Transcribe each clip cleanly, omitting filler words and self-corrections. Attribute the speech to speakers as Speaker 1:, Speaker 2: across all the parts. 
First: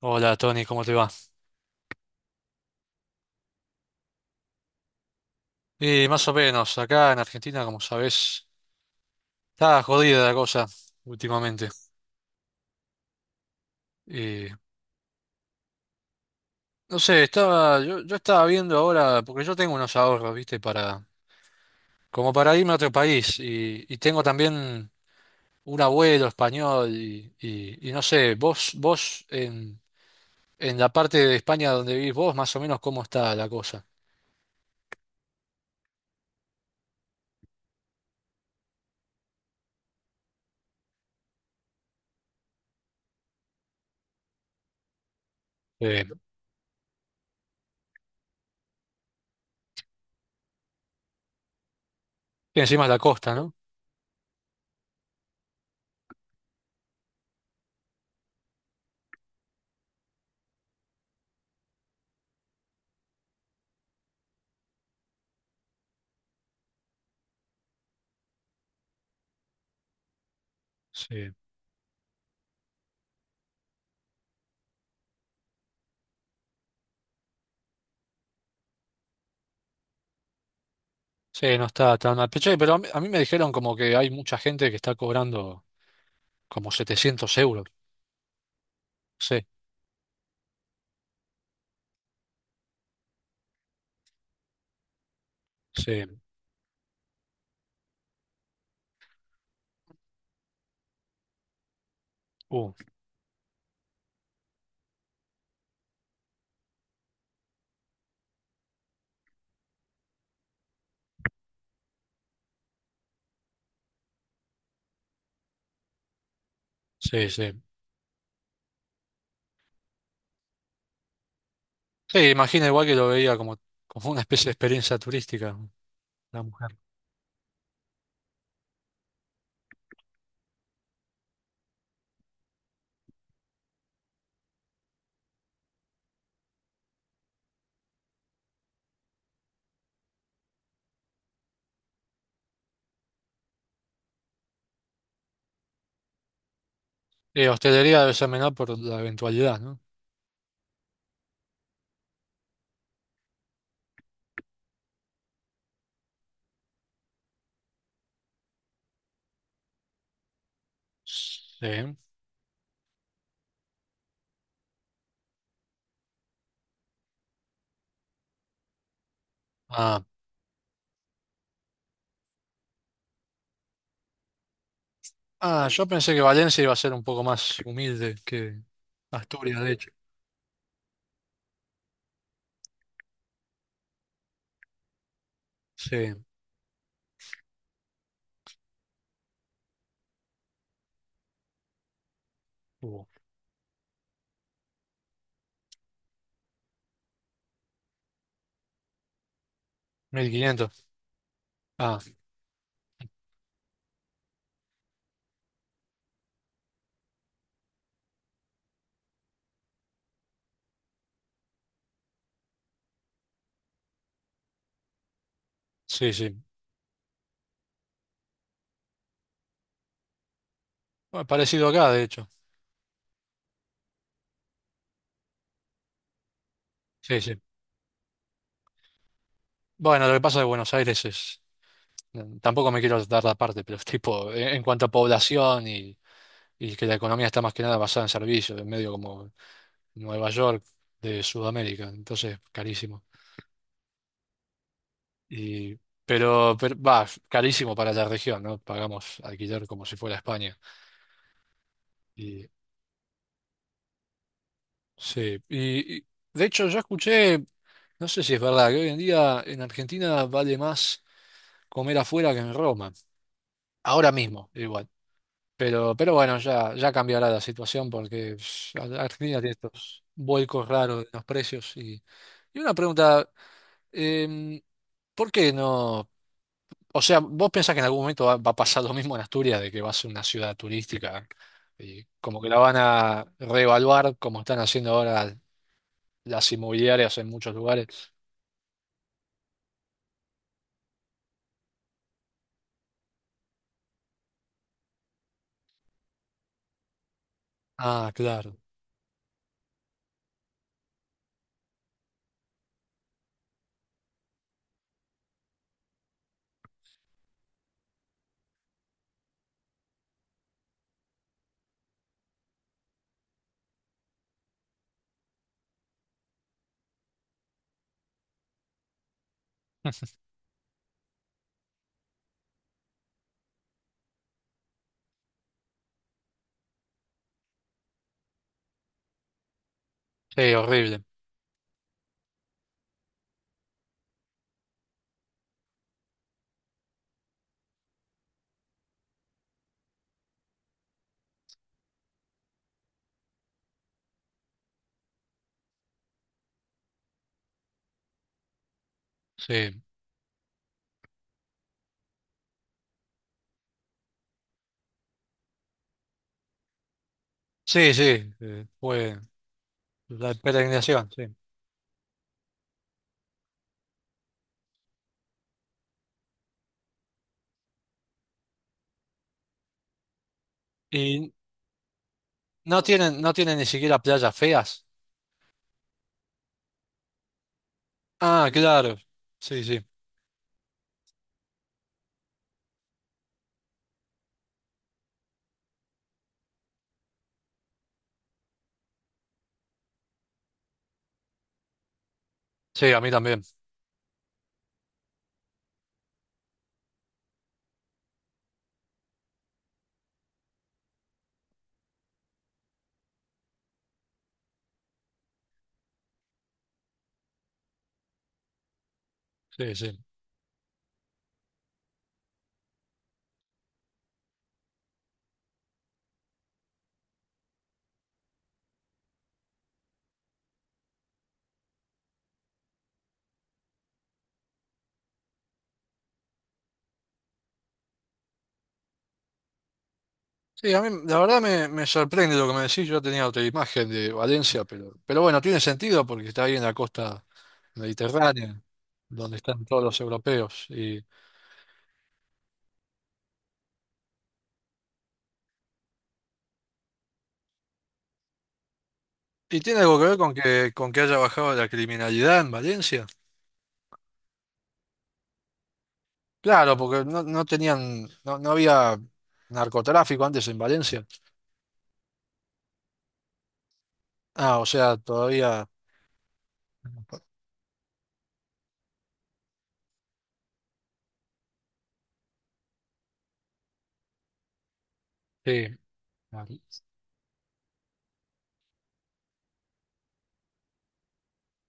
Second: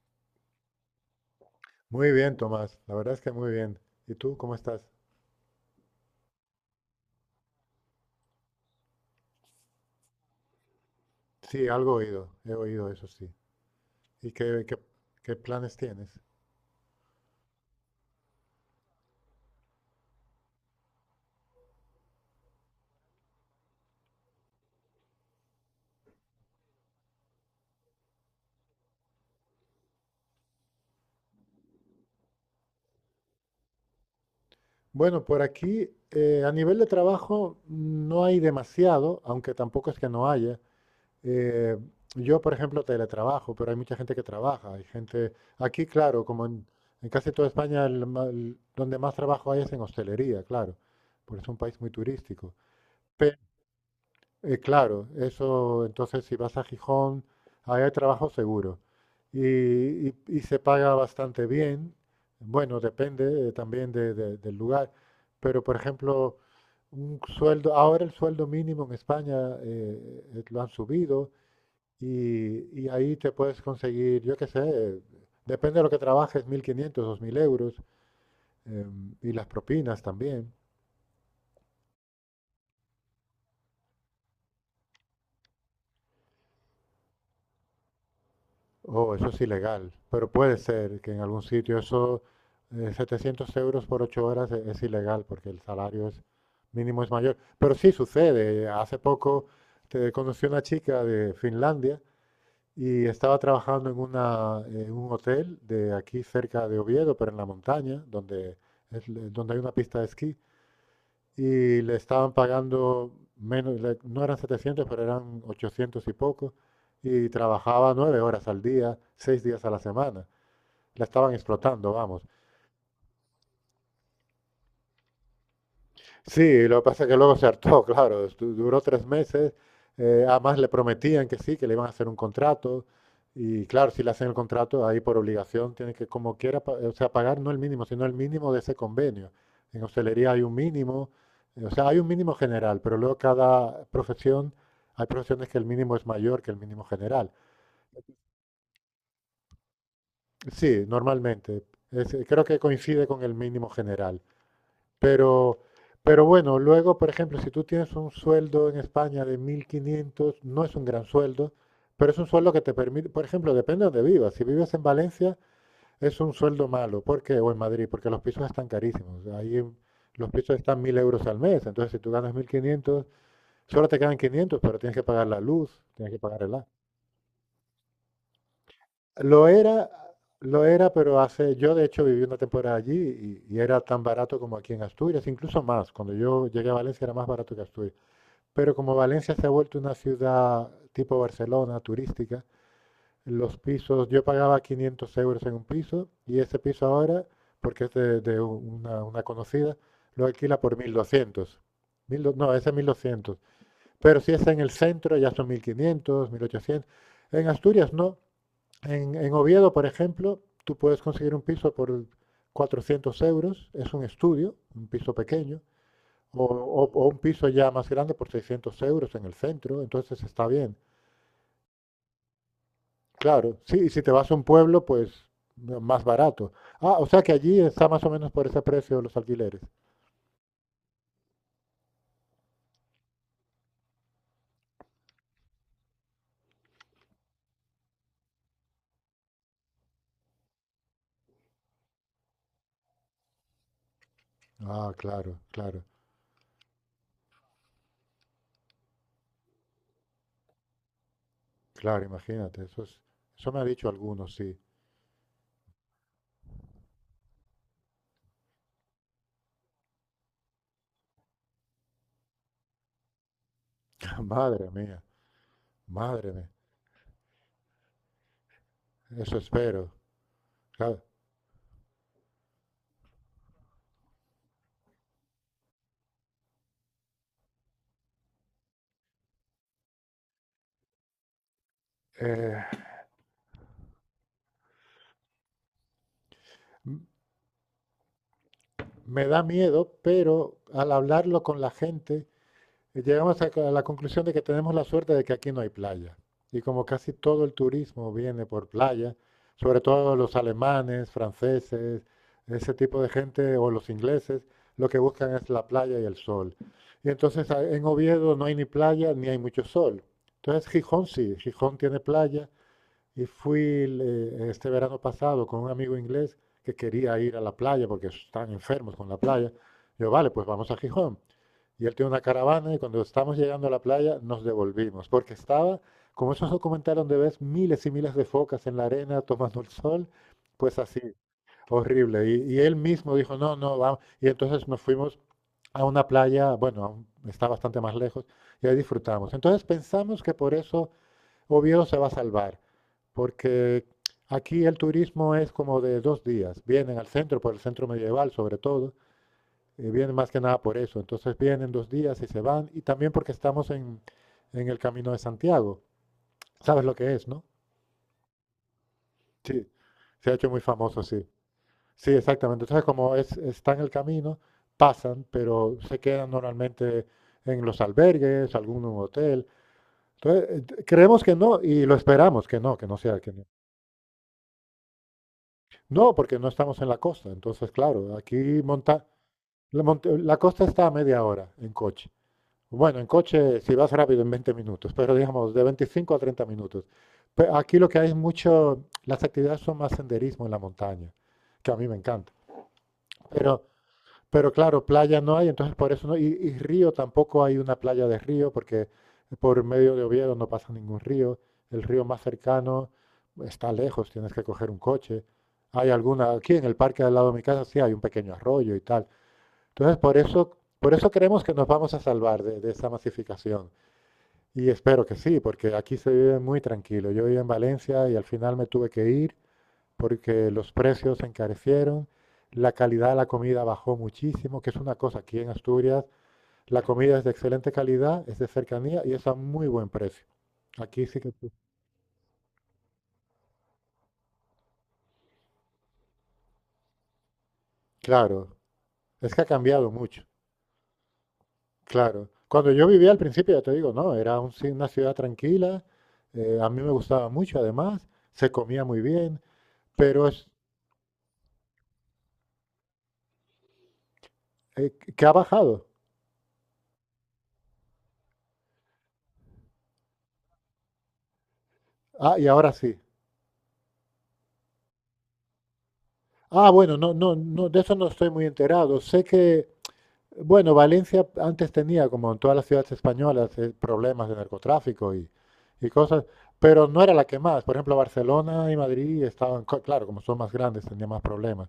Speaker 1: Hola Tony, ¿cómo te va?
Speaker 2: Muy bien, Tomás. La verdad es que muy bien. ¿Y tú cómo estás?
Speaker 1: Y más o menos, acá en Argentina, como sabés, está jodida la cosa
Speaker 2: Sí,
Speaker 1: últimamente.
Speaker 2: algo he oído. He oído eso, sí. ¿Y
Speaker 1: Y
Speaker 2: qué planes tienes?
Speaker 1: no sé, estaba, yo estaba viendo ahora, porque yo tengo unos ahorros, ¿viste? Para, como para irme a otro país. Y tengo también un abuelo español y no sé, vos en, en la parte de España donde vivís vos, más o menos, ¿cómo está la cosa?
Speaker 2: Bueno, por aquí, a nivel de trabajo, no hay demasiado, aunque tampoco es que no haya. Eh, yo, por ejemplo, teletrabajo, pero hay mucha gente que trabaja. Hay gente, aquí,
Speaker 1: Eh,
Speaker 2: claro, en casi toda España, donde más trabajo hay es en hostelería, claro, porque es un país muy turístico.
Speaker 1: y encima es la costa, ¿no?
Speaker 2: Claro, eso, entonces si vas a Gijón, ahí hay trabajo seguro. Y se paga bastante bien. Bueno, depende también del lugar. Pero, por ejemplo, un sueldo, ahora el sueldo mínimo en España lo han subido
Speaker 1: Sí.
Speaker 2: y ahí te puedes conseguir, yo qué sé, depende de lo que trabajes, 1.500, 2.000 euros y las propinas también.
Speaker 1: Sí, no está tan mal. Pero che, pero a mí me dijeron como que hay mucha gente que está cobrando. Como 700 euros.
Speaker 2: Oh, eso es
Speaker 1: Sí,
Speaker 2: ilegal, pero puede ser que en algún sitio eso, 700 euros por 8 horas es ilegal porque el
Speaker 1: sí,
Speaker 2: salario es mínimo es mayor. Pero sí sucede. Hace poco te conocí una chica de Finlandia
Speaker 1: uh,
Speaker 2: y estaba trabajando en un hotel de aquí cerca de Oviedo, pero en la montaña, donde, es, donde hay una pista de esquí y le estaban pagando menos, no eran 700 pero eran 800 y poco,
Speaker 1: sí,
Speaker 2: y
Speaker 1: sí.
Speaker 2: trabajaba 9 horas al día, 6 días a la semana. La estaban explotando, vamos.
Speaker 1: Sí, imagina igual que lo veía como, como una especie de experiencia turística, ¿no? La mujer.
Speaker 2: Sí, lo que pasa es que luego se hartó, claro, duró 3 meses. Además le prometían que sí, que le iban a hacer un contrato, y claro, si le hacen el contrato, ahí por obligación tiene que, como quiera, o sea, pagar no el mínimo, sino el mínimo de ese convenio. En hostelería hay un mínimo, o sea, hay un mínimo general, pero luego cada profesión, hay profesiones que el mínimo es mayor que el mínimo general.
Speaker 1: Y hostelería debe ser menor por la eventualidad, ¿no?
Speaker 2: Sí, normalmente, creo que coincide con el mínimo general. Pero, pero bueno, luego, por ejemplo, si tú tienes un sueldo en España de 1.500, no es un gran sueldo,
Speaker 1: Sí.
Speaker 2: pero es un sueldo que te permite, por ejemplo, depende de donde vivas. Si vives en Valencia, es un sueldo malo, porque o en Madrid, porque los pisos están carísimos. Ahí
Speaker 1: Ah,
Speaker 2: los pisos están 1.000 euros al mes, entonces si tú ganas 1.500, solo te quedan 500, pero tienes que pagar la
Speaker 1: ah,
Speaker 2: luz,
Speaker 1: yo
Speaker 2: tienes
Speaker 1: pensé
Speaker 2: que
Speaker 1: que
Speaker 2: pagar el
Speaker 1: Valencia
Speaker 2: agua.
Speaker 1: iba a ser un poco más humilde que
Speaker 2: Lo
Speaker 1: Asturias, de hecho.
Speaker 2: era, lo era, pero hace, yo de hecho viví una temporada allí y era tan barato como aquí en Asturias, incluso más.
Speaker 1: Sí,
Speaker 2: Cuando yo llegué a Valencia era más barato que Asturias. Pero como Valencia se ha vuelto una ciudad tipo Barcelona, turística,
Speaker 1: uh,
Speaker 2: los pisos, yo pagaba 500 euros en un piso y ese piso ahora, porque es de una conocida, lo
Speaker 1: mil
Speaker 2: alquila por
Speaker 1: quinientos
Speaker 2: 1.200.
Speaker 1: Ah,
Speaker 2: No, ese es 1.200. Pero si es en el centro ya son 1.500, 1.800. En Asturias no. En Oviedo, por ejemplo, tú puedes conseguir un piso por 400 euros, es un estudio, un piso pequeño,
Speaker 1: sí, sí.
Speaker 2: o un piso ya más grande por 600 euros en el centro, entonces está bien.
Speaker 1: Bueno, parecido acá, de hecho.
Speaker 2: Claro, sí, y si te vas a un pueblo, pues no, más barato. Ah, o
Speaker 1: Sí,
Speaker 2: sea que
Speaker 1: sí.
Speaker 2: allí está más o menos por ese precio los alquileres.
Speaker 1: Bueno, lo que pasa de Buenos Aires es... Tampoco me quiero dar la parte, pero es tipo, en cuanto a población y que la economía está más que nada basada en servicios, en medio como Nueva York de Sudamérica, entonces carísimo.
Speaker 2: Ah, claro,
Speaker 1: Y,
Speaker 2: claro,
Speaker 1: pero, va, carísimo para la región, ¿no? Pagamos alquiler como si fuera España.
Speaker 2: claro,
Speaker 1: Y,
Speaker 2: imagínate, eso es, eso me ha dicho algunos, sí.
Speaker 1: sí, de hecho yo escuché, no sé si es verdad, que hoy en día en Argentina vale más comer afuera que en Roma, ahora mismo,
Speaker 2: Madre
Speaker 1: igual.
Speaker 2: mía,
Speaker 1: Pero
Speaker 2: madre
Speaker 1: bueno,
Speaker 2: mía,
Speaker 1: ya cambiará la situación porque pss,
Speaker 2: eso
Speaker 1: Argentina tiene
Speaker 2: espero.
Speaker 1: estos vuelcos raros
Speaker 2: Claro.
Speaker 1: en los precios. Y una pregunta, em, ¿por qué no? O sea, ¿vos pensás que en algún momento va a pasar lo mismo en Asturias, de que va a ser una ciudad turística y como que la
Speaker 2: Eh,
Speaker 1: van a reevaluar como están haciendo ahora las inmobiliarias en muchos lugares?
Speaker 2: me da miedo, pero al hablarlo con la gente, llegamos a la conclusión de que tenemos la suerte de que aquí no hay playa. Y como casi todo el
Speaker 1: Ah,
Speaker 2: turismo viene
Speaker 1: claro.
Speaker 2: por playa, sobre todo los alemanes, franceses, ese tipo de gente o los ingleses, lo que buscan es la playa y el sol. Y entonces en Oviedo no hay ni playa ni hay mucho sol. Entonces Gijón sí, Gijón tiene playa y fui el, este verano pasado con un amigo inglés que quería ir a la playa porque están enfermos con la playa. Yo, vale, pues vamos a Gijón. Y él tiene una caravana y cuando estamos llegando a la playa nos devolvimos porque estaba, como esos documentales donde ves miles y miles de focas en la arena tomando el sol,
Speaker 1: Sí,
Speaker 2: pues
Speaker 1: horrible.
Speaker 2: así, horrible. Y él mismo dijo, no, no, vamos. Y entonces nos fuimos a una playa, bueno, está bastante más lejos, y ahí disfrutamos. Entonces pensamos que por eso Oviedo se va a salvar, porque aquí el turismo es como de 2 días. Vienen al centro, por el centro medieval sobre todo,
Speaker 1: Sí.
Speaker 2: vienen más que nada por eso. Entonces vienen 2 días y se van, y también porque estamos en el Camino de Santiago. ¿Sabes lo que es, no?
Speaker 1: Sí, sí. Fue
Speaker 2: Sí, se
Speaker 1: la
Speaker 2: ha hecho muy famoso,
Speaker 1: peregrinación, sí.
Speaker 2: sí. Sí, exactamente. Entonces, como es, está en el camino, pasan, pero se quedan normalmente en los albergues, algún hotel. Entonces, creemos
Speaker 1: Y
Speaker 2: que no y lo esperamos
Speaker 1: no
Speaker 2: que no sea,
Speaker 1: tienen,
Speaker 2: que
Speaker 1: no
Speaker 2: no.
Speaker 1: tienen ni siquiera playas feas.
Speaker 2: No, porque no estamos en la costa. Entonces, claro, aquí
Speaker 1: Ah, claro.
Speaker 2: monta,
Speaker 1: Sí,
Speaker 2: la,
Speaker 1: sí.
Speaker 2: la costa está a media hora en coche. Bueno, en coche si vas rápido en 20 minutos, pero digamos de 25 a 30 minutos. Aquí lo que hay es mucho, las actividades son más senderismo en la montaña, que a mí me encanta.
Speaker 1: Sí, a mí también.
Speaker 2: Pero pero claro, playa no hay, entonces por eso no. Y río tampoco hay una playa de río, porque por medio de Oviedo no pasa ningún río. El río más cercano está lejos, tienes que coger un coche. Hay alguna, aquí en el parque al lado de mi casa sí hay un pequeño arroyo y tal.
Speaker 1: Sí,
Speaker 2: Entonces
Speaker 1: sí.
Speaker 2: por eso creemos que nos vamos a salvar de esa masificación. Y espero que sí, porque aquí se vive muy tranquilo. Yo vivía en Valencia y al final me tuve que ir porque los precios se encarecieron, la calidad de la comida bajó muchísimo, que es una cosa aquí en Asturias, la comida es de excelente calidad, es de cercanía y es a muy buen precio.
Speaker 1: Sí, a mí
Speaker 2: Aquí sí
Speaker 1: la
Speaker 2: que
Speaker 1: verdad
Speaker 2: tú.
Speaker 1: me sorprende lo que me decís. Yo tenía otra imagen de Valencia, pero bueno, tiene sentido porque está ahí en la costa
Speaker 2: Claro,
Speaker 1: mediterránea,
Speaker 2: es
Speaker 1: donde
Speaker 2: que ha
Speaker 1: están todos
Speaker 2: cambiado
Speaker 1: los
Speaker 2: mucho,
Speaker 1: europeos.
Speaker 2: claro. Cuando yo vivía al principio, ya te digo, no, era una ciudad tranquila, a mí me gustaba mucho además, se comía muy bien,
Speaker 1: Y tiene algo que ver
Speaker 2: pero es
Speaker 1: con que haya bajado la criminalidad en Valencia.
Speaker 2: eh, que ha bajado.
Speaker 1: Claro, porque no, no tenían, no, no había narcotráfico antes en Valencia.
Speaker 2: Ah, y ahora sí.
Speaker 1: Ah, o sea, todavía.
Speaker 2: Ah, bueno, no, no, no, de eso no estoy muy enterado. Sé que, bueno, Valencia antes tenía, como en todas las ciudades españolas, problemas de narcotráfico
Speaker 1: Sí.
Speaker 2: y cosas, pero no era la que más. Por ejemplo, Barcelona y Madrid estaban, claro, como son más grandes, tenían más problemas.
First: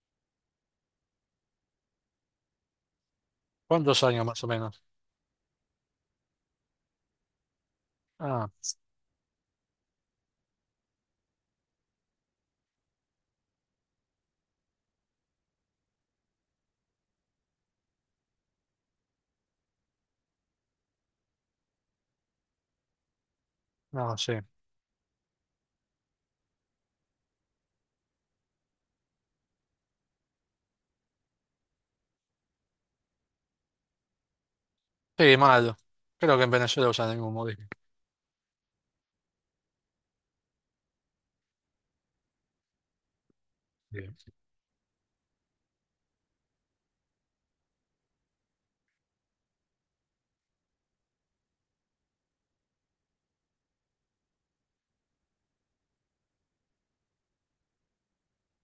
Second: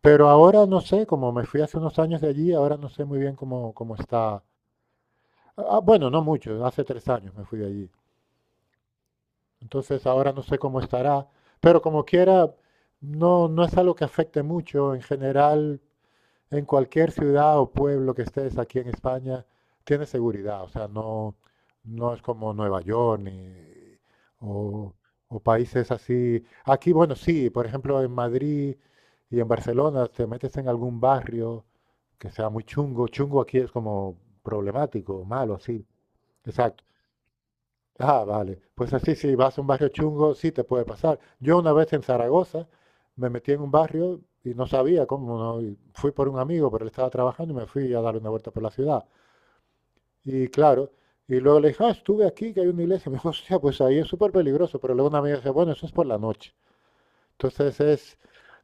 Speaker 2: Pero ahora no sé, como me fui hace unos años de allí, ahora no sé muy bien cómo
Speaker 1: ¿Cuántos años
Speaker 2: está.
Speaker 1: más o menos?
Speaker 2: Ah, bueno, no mucho, hace 3 años me fui de allí.
Speaker 1: Ah,
Speaker 2: Entonces ahora no sé cómo estará, pero como quiera, no, no es algo que afecte mucho. En general, en cualquier ciudad o pueblo que estés aquí en España, tienes seguridad. O sea, no, no es como Nueva York ni,
Speaker 1: no sé.
Speaker 2: o, o países así. Aquí, bueno, sí, por ejemplo, en Madrid y en Barcelona te metes en algún barrio que sea muy chungo. Chungo aquí es como problemático,
Speaker 1: Sí,
Speaker 2: malo,
Speaker 1: malo.
Speaker 2: así.
Speaker 1: Creo que en
Speaker 2: O sea,
Speaker 1: Venezuela usan el mismo modelo.
Speaker 2: ah, vale. Pues así, si vas a un barrio chungo, sí te puede pasar. Yo una vez en Zaragoza me metí en un barrio y no sabía cómo, no, y fui por un amigo, pero él estaba trabajando y me fui a dar una vuelta por la ciudad. Y claro, y luego le dije, ah, estuve aquí, que hay una iglesia. Me dijo, hostia, pues ahí es súper peligroso. Pero luego una amiga dice, bueno, eso es por la noche. Entonces es,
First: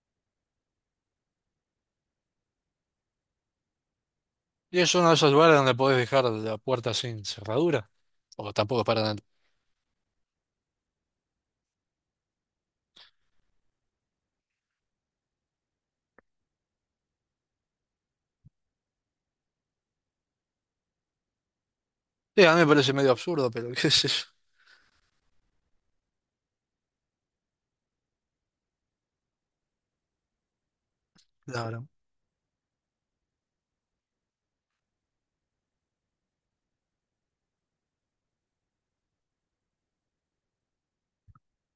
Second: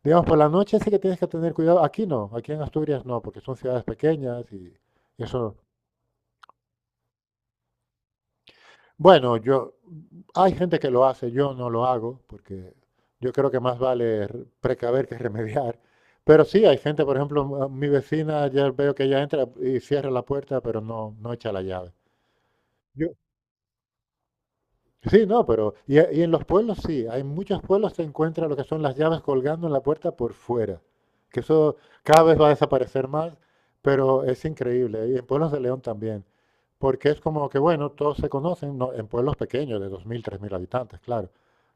Speaker 2: digamos, por la noche sí que tienes que tener cuidado. Aquí no, aquí en Asturias no, porque son ciudades pequeñas y
Speaker 1: Y es uno de
Speaker 2: y
Speaker 1: esos lugares
Speaker 2: eso.
Speaker 1: donde podés dejar la puerta sin cerradura. O tampoco para nada.
Speaker 2: Bueno, yo, hay gente que lo hace, yo no lo hago, porque yo creo que más vale precaver que remediar. Pero sí, hay gente, por ejemplo, mi vecina, ya veo que ella entra y cierra la puerta, pero no, no echa la llave.
Speaker 1: Sí, a mí me parece medio absurdo, pero qué sé yo.
Speaker 2: Sí, no, pero y en los pueblos sí, hay muchos pueblos se encuentra lo que son las llaves colgando en la puerta por fuera, que eso
Speaker 1: Claro.
Speaker 2: cada vez va a desaparecer más, pero es increíble, y en pueblos de León también, porque es como que, bueno, todos se conocen, no, en pueblos pequeños de 2.000 3.000 habitantes, claro,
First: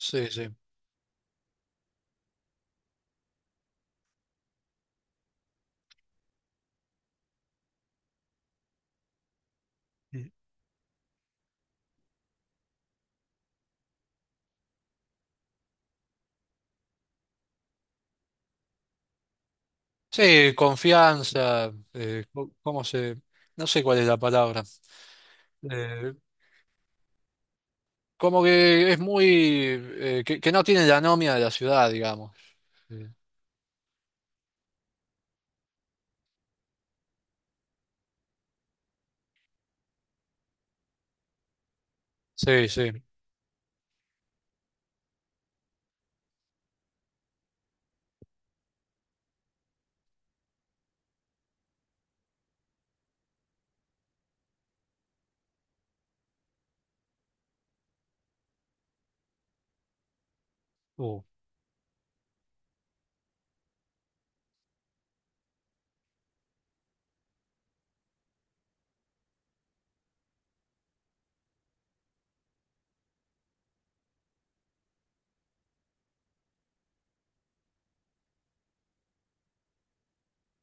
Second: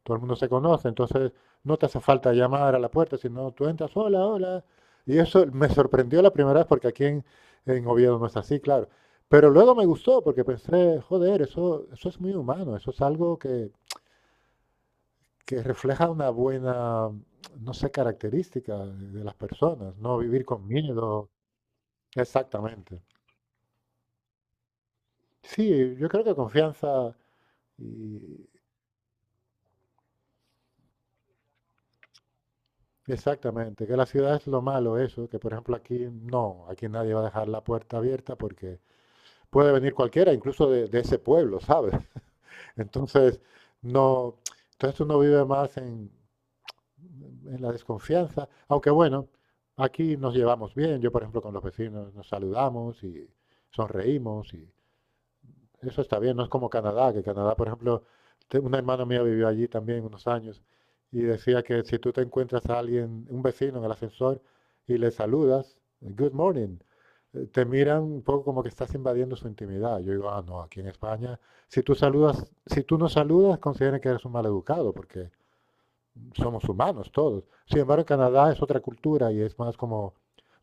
Speaker 2: todo el
Speaker 1: Sí,
Speaker 2: mundo se
Speaker 1: sí.
Speaker 2: conoce, entonces no te hace falta llamar a la puerta, sino tú entras, hola, hola, y eso me sorprendió la primera vez porque aquí en Oviedo no es así, claro, pero luego me gustó porque pensé, joder, eso es muy humano, eso es algo que refleja una buena, no sé, característica de las personas, no vivir
Speaker 1: Sí,
Speaker 2: con miedo.
Speaker 1: confianza, co- cómo
Speaker 2: Exactamente.
Speaker 1: se... No sé cuál es la palabra.
Speaker 2: Sí, yo
Speaker 1: Eh,
Speaker 2: creo que confianza y
Speaker 1: Como que es muy... que no tiene la anomia de la ciudad, digamos. Eh,
Speaker 2: exactamente, que la ciudad es lo malo eso, que por ejemplo aquí no, aquí nadie va a dejar la puerta abierta porque puede venir cualquiera, incluso de ese pueblo, ¿sabes?
Speaker 1: Sí, sí.
Speaker 2: Entonces, no, entonces uno vive más en la desconfianza, aunque bueno, aquí nos llevamos bien, yo por ejemplo con los vecinos nos saludamos y sonreímos y eso está bien, no es como Canadá, que Canadá por ejemplo, una hermana mía vivió allí también unos años
Speaker 1: Uh.
Speaker 2: y decía que si tú te encuentras a alguien, un vecino en el ascensor y le saludas, good morning, te miran un poco como que estás invadiendo su intimidad. Yo digo, ah, no, aquí en España, si tú saludas, si tú no saludas, consideran que eres un maleducado, porque somos humanos todos. Sin embargo, en Canadá es otra cultura y es más como,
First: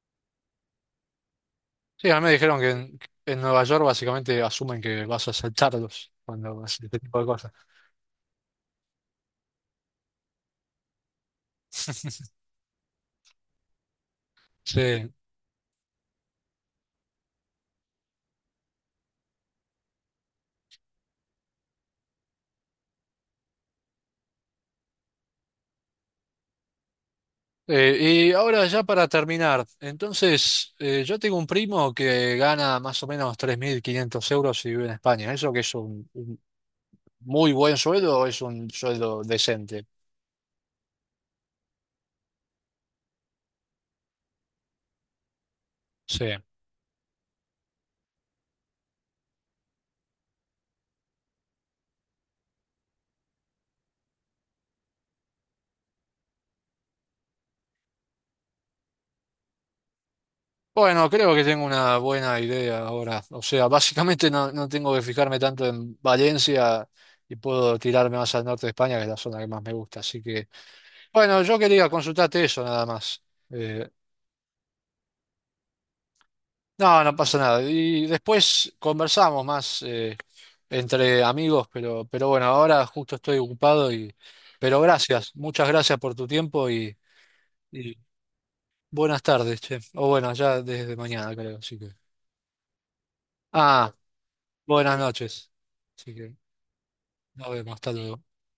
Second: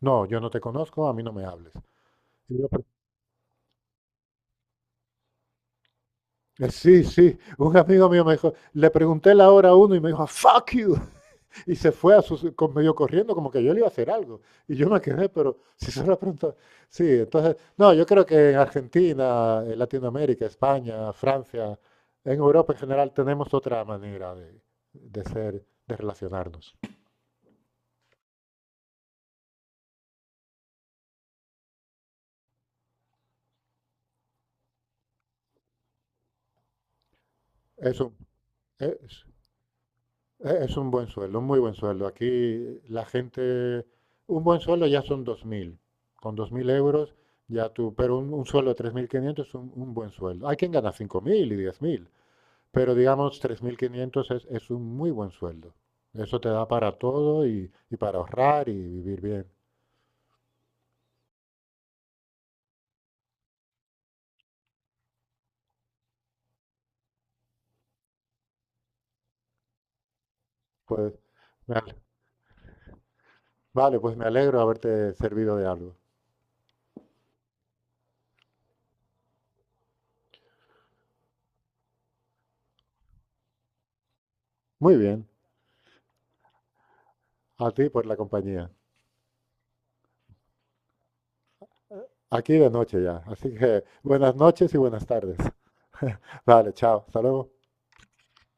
Speaker 2: no, yo no te conozco, a mí no me hables.
Speaker 1: Sí, a mí me
Speaker 2: Y
Speaker 1: dijeron
Speaker 2: yo,
Speaker 1: que
Speaker 2: pero-
Speaker 1: en Nueva York básicamente asumen que vas a asaltarlos cuando haces este
Speaker 2: sí,
Speaker 1: tipo de cosas.
Speaker 2: un amigo mío me dijo, le pregunté la hora a uno y me dijo, fuck you, y se fue a su, medio corriendo como que yo le iba a hacer algo. Y yo me
Speaker 1: Sí.
Speaker 2: quedé, pero si se lo preguntó, sí, entonces, no, yo creo que en Argentina, en Latinoamérica, España, Francia, en Europa en general tenemos otra manera de ser, de relacionarnos.
Speaker 1: Y ahora ya para terminar, entonces yo tengo un primo que gana más o menos 3.500 euros y vive en España. ¿Eso que es un muy buen
Speaker 2: Eso.
Speaker 1: sueldo o es un sueldo decente?
Speaker 2: Es un buen sueldo, un muy buen sueldo. Aquí la gente, un buen sueldo ya son 2.000.
Speaker 1: Sí.
Speaker 2: Con 2.000 euros ya tú, pero un sueldo de 3.500 es un buen sueldo. Hay quien gana 5.000 y 10.000, pero digamos 3.500 es un muy buen sueldo. Eso te da para todo y para ahorrar y vivir bien.
Speaker 1: Bueno, creo que tengo una buena idea ahora. O sea, básicamente no, no tengo que fijarme tanto en Valencia y puedo tirarme más al norte de España, que es la zona que más me gusta. Así que,
Speaker 2: Pues,
Speaker 1: bueno, yo
Speaker 2: me
Speaker 1: quería
Speaker 2: ale-
Speaker 1: consultarte eso nada más. Eh,
Speaker 2: vale, pues me alegro de haberte servido de algo.
Speaker 1: no, no pasa nada. Y después conversamos más. Entre amigos, pero bueno, ahora justo estoy ocupado y, pero
Speaker 2: Muy bien,
Speaker 1: gracias, muchas gracias por tu tiempo
Speaker 2: a ti
Speaker 1: y
Speaker 2: por la compañía.
Speaker 1: buenas tardes, che. O bueno, ya desde mañana creo, así que.
Speaker 2: Aquí de noche ya, así que
Speaker 1: Ah,
Speaker 2: buenas noches y
Speaker 1: buenas
Speaker 2: buenas tardes.
Speaker 1: noches. Así que
Speaker 2: Vale, chao, hasta
Speaker 1: nos
Speaker 2: luego.
Speaker 1: vemos, hasta luego.